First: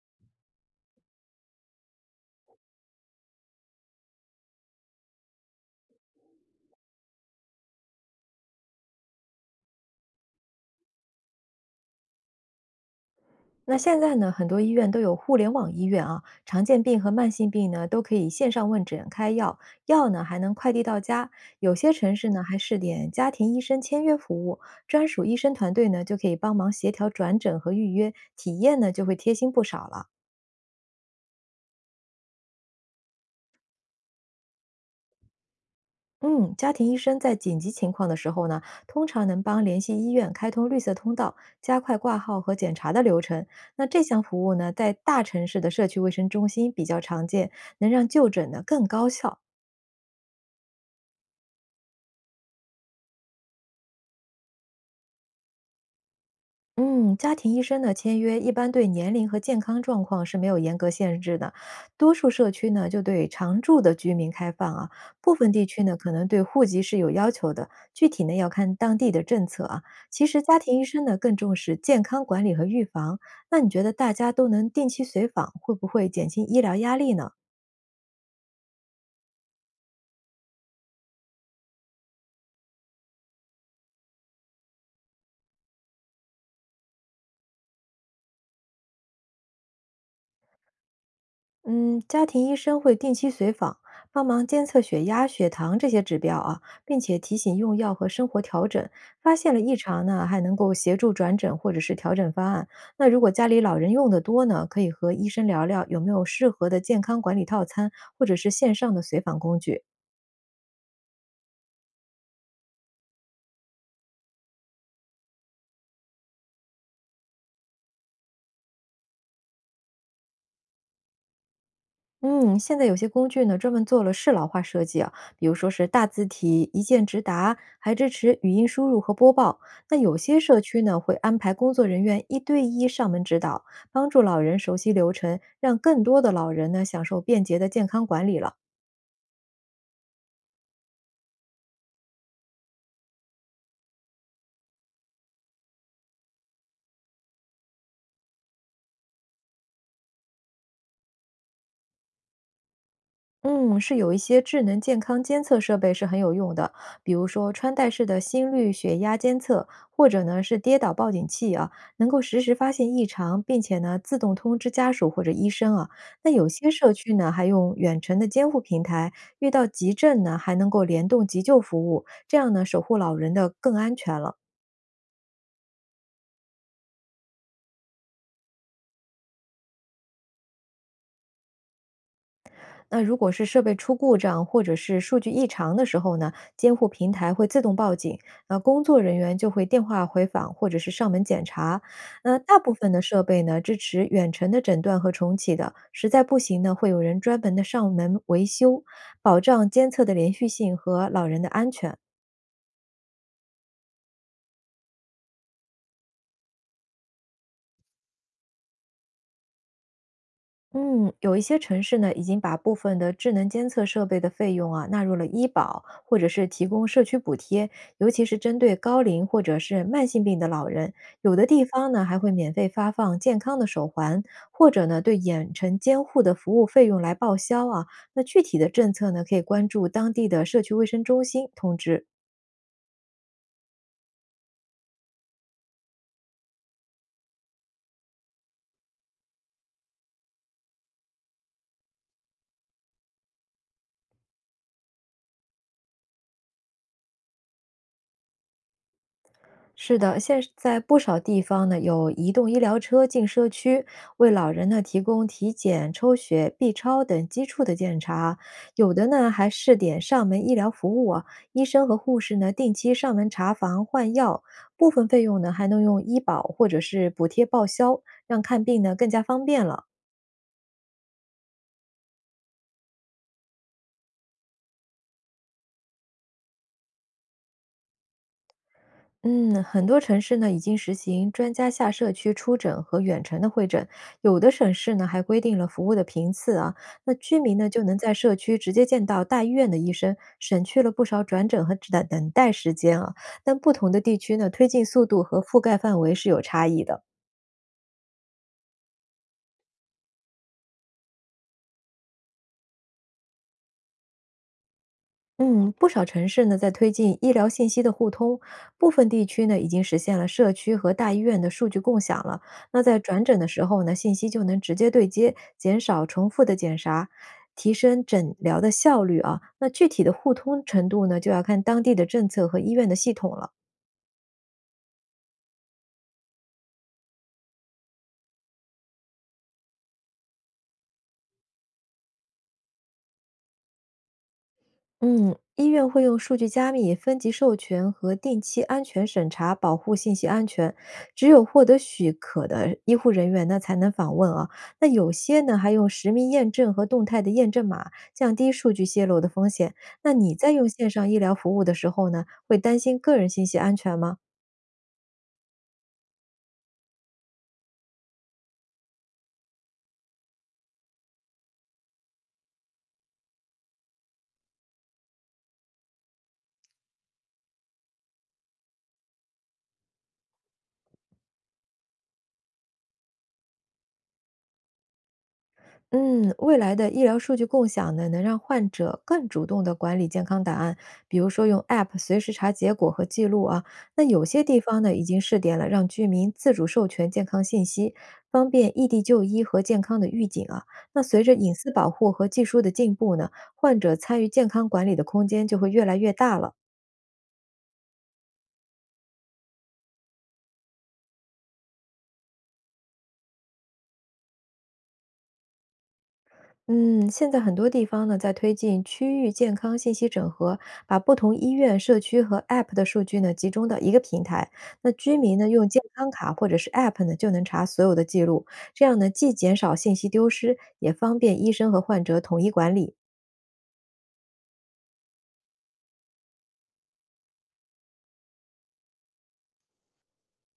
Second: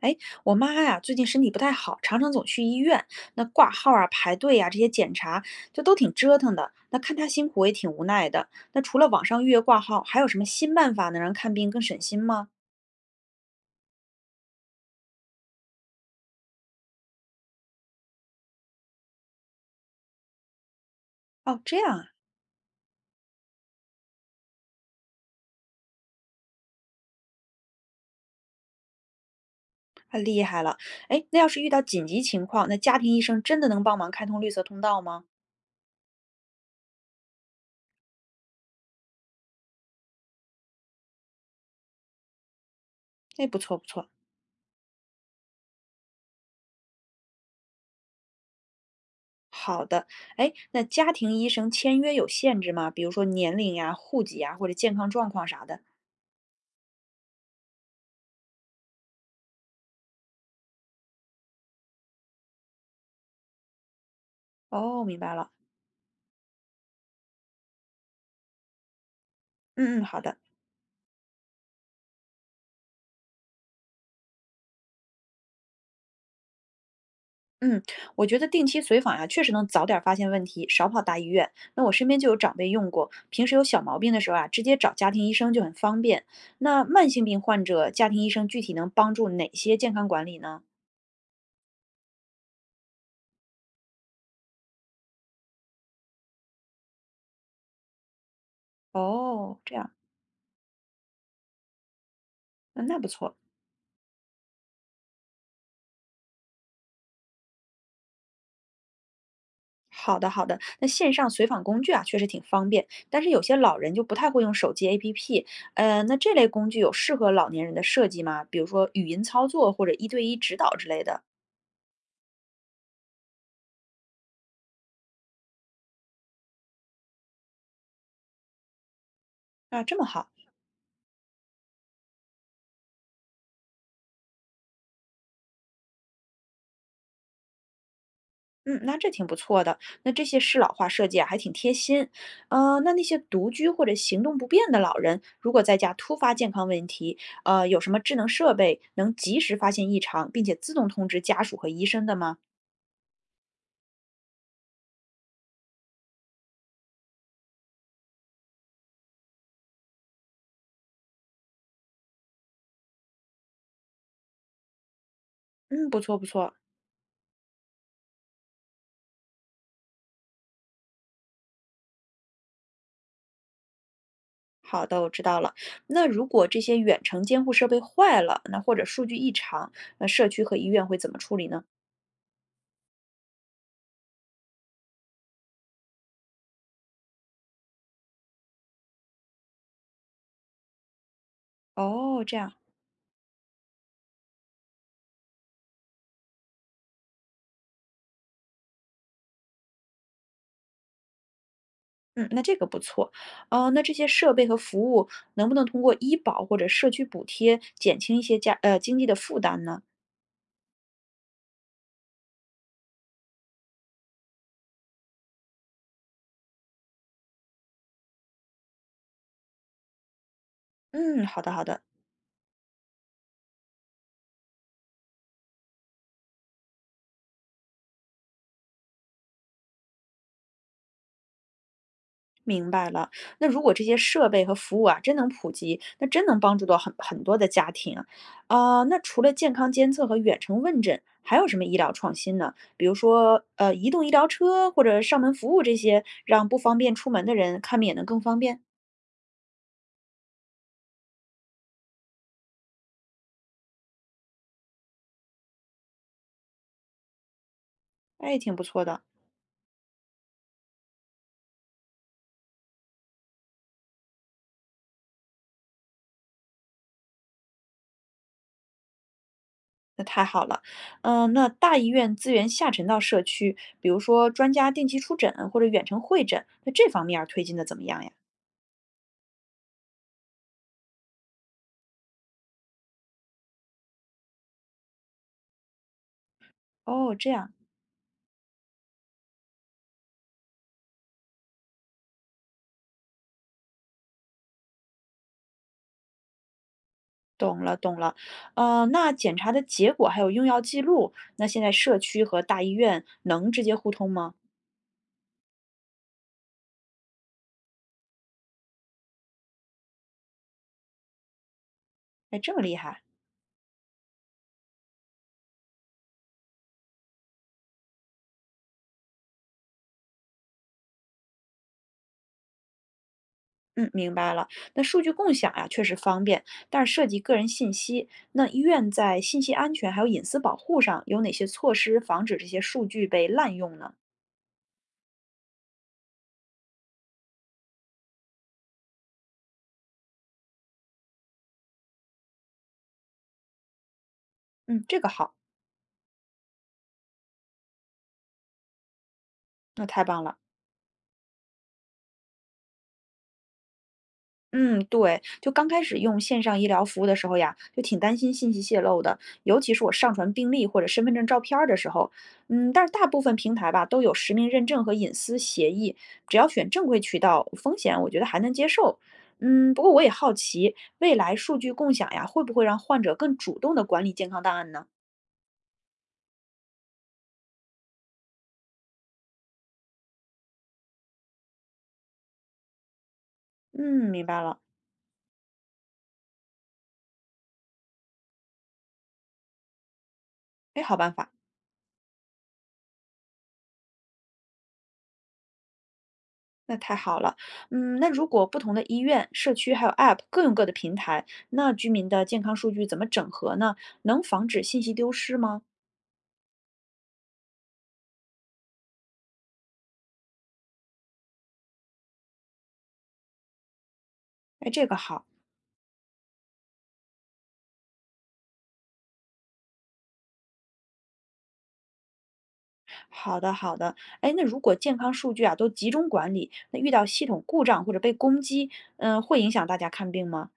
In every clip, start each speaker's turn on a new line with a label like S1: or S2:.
S1: 哎，我妈呀，最近身体不太好，常常总去医院，那挂号啊、排队啊这些检查，就都挺折腾的。那看她辛苦，我也挺无奈的。那除了网上预约挂号，还有什么新办法能让看病更省心吗？
S2: 那现在呢，很多医院都有互联网医院啊，常见病和慢性病呢都可以线上问诊、开药，药呢还能快递到家。
S1: 哦，
S2: 有
S1: 这
S2: 些
S1: 样啊。
S2: 城市呢还试点家庭医生签约服务，专属医生团队呢就可以帮忙协调转诊和预约，体验呢就会贴心不少了。
S1: 太厉害了。哎，那要是遇到紧急情况，那家庭医生真的能帮忙开通绿色通道吗？
S2: 嗯，家庭医生在紧急情况的时候呢，通常能帮联系医院开通绿色通道，加快挂号和检查的流
S1: 哎，
S2: 程。
S1: 不错不
S2: 那这
S1: 错。
S2: 项服务呢，在大城市的社区卫生中心比较常见，能让就诊呢更高效。
S1: 好的。哎，那家庭医生签约有限制吗？比如说年龄呀、户籍呀，或者健康状况啥的。
S2: 嗯，家庭医生的签约一般对年龄和健康状况是没有严格限制的，多数社区呢就对常住的居民开放啊，
S1: 哦，明白
S2: 部
S1: 了。
S2: 分地区呢可能对户籍是有要求的，具体呢要看当地的政策啊。
S1: 嗯嗯，好
S2: 其
S1: 的。
S2: 实家庭医生呢更重视健康管理和预防，那你觉得大家都能定期随访，会不会减轻医疗压力呢？
S1: 嗯，我觉得定期随访呀、确实能早点发现问题，少跑大医院。那我身边就有长辈用过，平时有小毛病的时候啊，直接找家庭医生就很方便。那慢性病患者，家庭医生具体能帮助哪些健康管理呢？
S2: 嗯，家庭医生会定期随访，帮忙监测血压、血糖这些指标啊，并且提醒用药和生活调整。发现
S1: 哦，
S2: 了
S1: 这
S2: 异
S1: 样。
S2: 常呢，还能够协助转诊或者是调整方案。
S1: 嗯，那不
S2: 那如果
S1: 错。
S2: 家里老人用的多呢，可以和医生聊聊有没有适合的健康管理套餐或者是线上的随访工具。
S1: 好的，好的。那线上随访工具啊，确实挺方便，但是有些老人就不太会用手机 APP。那这类工具有适合老年人的设计吗？比如说语音操作或者一对一指导之类的。
S2: 嗯，现在有些工具呢，专门做了适老化设计啊，比如说是大字体一键直达，还支持语音输入和播报。
S1: 啊，这
S2: 那
S1: 么
S2: 有
S1: 好。
S2: 些社区呢，会安排工作人员一对一上门指导，帮助老人熟悉流程，让更多的老人呢享受便捷的健康管理了。
S1: 嗯，那这挺不错的。那这些适老化设计啊，还挺贴心。那那些独居或者行动不便的老人，如果在家突发健康问题，有什么智能设备能及时发现异常，并且自动通知家属和医生的吗？
S2: 嗯，是有一些智能健康监测设备是很有用的，比如说穿戴式的心率、血压监测，或者呢是跌倒报警器啊，能够实时发现异常，并且呢自动通知家属或者医生
S1: 嗯，
S2: 啊。
S1: 不错不
S2: 那有
S1: 错。
S2: 些社区呢还用远程的监护平台，遇到急症呢还能够联动急救服务，这样呢守护老人的更安全了。
S1: 好的，我知道了。那如果这些远程监护设备坏了，那或者数据异常，那社区和医院会怎么处理呢？
S2: 那如果是设备出故障或者是数据异常的时候呢，监护平台会自动报警，那工作人员就会电话回访或者是上门检查。
S1: 哦，这
S2: 那
S1: 样。
S2: 大部分的设备呢支持远程的诊断和重启的，实在不行呢，会有人专门的上门维修，保障监测的连续性和老人的安全。
S1: 嗯，那这个不错。那这些设备和服务能不能通过医保或者社区补贴减轻一些家经济的负担呢？
S2: 嗯，有一些城市呢，已经把部分的智能监测设备的费用啊纳入了医保，或者是提供社区补贴，尤其是针对高龄或者是慢性病的老人。
S1: 嗯，
S2: 有
S1: 好
S2: 的
S1: 的好
S2: 地
S1: 的，
S2: 方呢，还会免费发放健康的手环，或者呢，对远程监护的服务费用来报销啊。那具体的政策呢，可以关注当地的社区卫生中心通知。
S1: 明白了。那如果这些设备和服务啊真能普及，那真能帮助到很多的家庭啊。啊那除了健康监测和远程问诊，还有什么医疗创新呢？比如说移动医疗车或者上门服务这些，让不方便出门的人看病也能更方便。
S2: 是的，现在不少地方呢，有移动医疗车进社区，为老人呢提供体检、抽血、B 超等基础的检
S1: 哎，
S2: 查。
S1: 挺不错
S2: 有
S1: 的哦。
S2: 的呢还试点上门医疗服务啊，医生和护士呢定期上门查房换药，部分费用呢还能用医保或者是补贴报销，让看病呢更加方便了。
S1: 那太好了。嗯，那大医院资源下沉到社区，比如说专家定期出诊或者远程会诊，那这方面儿推进的怎么样呀？
S2: 嗯，很多城市呢已经实行专家下社区出诊和远程的会诊，有的省市呢还规定了服务的频次啊，那
S1: 哦，这
S2: 居
S1: 样。
S2: 民呢就能在社区直接见到大医院的医生，省去了不少转诊和等待时间啊。但不同的地区呢，推进速度和覆盖范围是有差异的。
S1: 懂了懂了。那检查的结果还有用药记录，那现在社区和大医院能直接互通吗？
S2: 嗯，不少城市呢在推进医疗信息的互通，部分地区呢已经实现了社区和大医院的数据共享
S1: 哎，
S2: 了。
S1: 这么厉
S2: 那在
S1: 害。
S2: 转诊的时候呢，信息就能直接对接，减少重复的检查，提升诊疗的效率啊。那具体的互通程度呢，就要看当地的政策和医院的系统了。
S1: 嗯，明白了。那数据共享呀，确实方便，但是涉及个人信息，那医院在信息安全还有隐私保护上有哪些措施，防止这些数据被滥用呢？
S2: 嗯，医院会用数据加密、分级授权和定期安全审查保护信息安全。只有获得许可的医护人员呢，才能访问啊。
S1: 嗯，
S2: 那
S1: 这个
S2: 有
S1: 好。
S2: 些呢，还用实名验证和动态的验证码，降低数据泄露的风险。
S1: 那太
S2: 那
S1: 棒
S2: 你
S1: 了。
S2: 在用线上医疗服务的时候呢，会担心个人信息安全吗？
S1: 嗯，对，就刚开始用线上医疗服务的时候呀，就挺担心信息泄露的，尤其是我上传病历或者身份证照片儿的时候，嗯，但是大部分平台吧都有实名认证和隐私协议，只要选正规渠道，风险我觉得还能接受。嗯，不过我也好奇，未来数据共享呀，会不会让患者更主动的管理健康档案呢？
S2: 嗯，未来的医疗数据共享呢，能让患者更主动地管理健康档案，比如说用 App 随时查结果和记录啊。那
S1: 嗯，明
S2: 有
S1: 白
S2: 些
S1: 了。
S2: 地方呢，已经试点了，让居民自主授权健康信息，方便异地就医和健康的预警啊。
S1: 哎，好
S2: 那
S1: 办
S2: 随
S1: 法。
S2: 着隐私保护和技术的进步呢，患者参与健康管理的空间就会越来越大了。
S1: 那太好了。嗯，那如果不同的医院、社区还有 App 各用各的平台，那居民的健康数据怎么整合呢？能防止信息丢失吗？
S2: 嗯，现在很多地方呢在推进区域健康信息整合，把不同医院、社区和 App 的数据呢集中到一个平台。
S1: 哎，这
S2: 那
S1: 个
S2: 居
S1: 好。
S2: 民呢用健康卡或者是 App 呢就能查所有的记录，这样呢既减少信息丢失，也方便医生和患者统一管理。
S1: 好的，好的。哎，那如果健康数据啊都集中管理，那遇到系统故障或者被攻击，嗯，会影响大家看病吗？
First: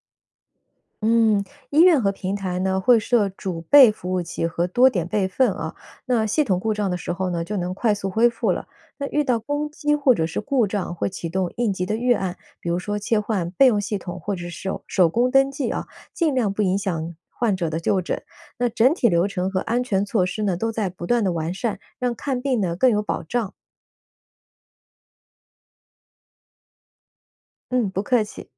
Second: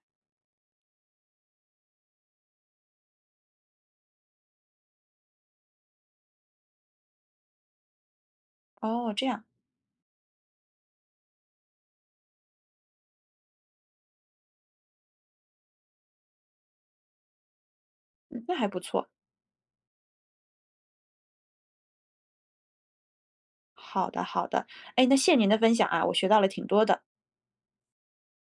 S2: 嗯，医院和平台呢会设主备服务器和多点备份啊，那系统故障的时候呢就能快速恢复了。那
S1: 哦，
S2: 遇
S1: 这
S2: 到
S1: 样。
S2: 攻击或者是故障，会启动应急的预案，比如说切换备用系统或者是手工登记啊，尽量不影响患者的就诊。
S1: 嗯那还
S2: 那
S1: 不
S2: 整
S1: 错。
S2: 体流程和安全措施呢都在不断的完善，让看病呢更有保障。
S1: 好的，好的。哎，那谢谢您的分享啊，我学到了挺多的。
S2: 嗯，不客气。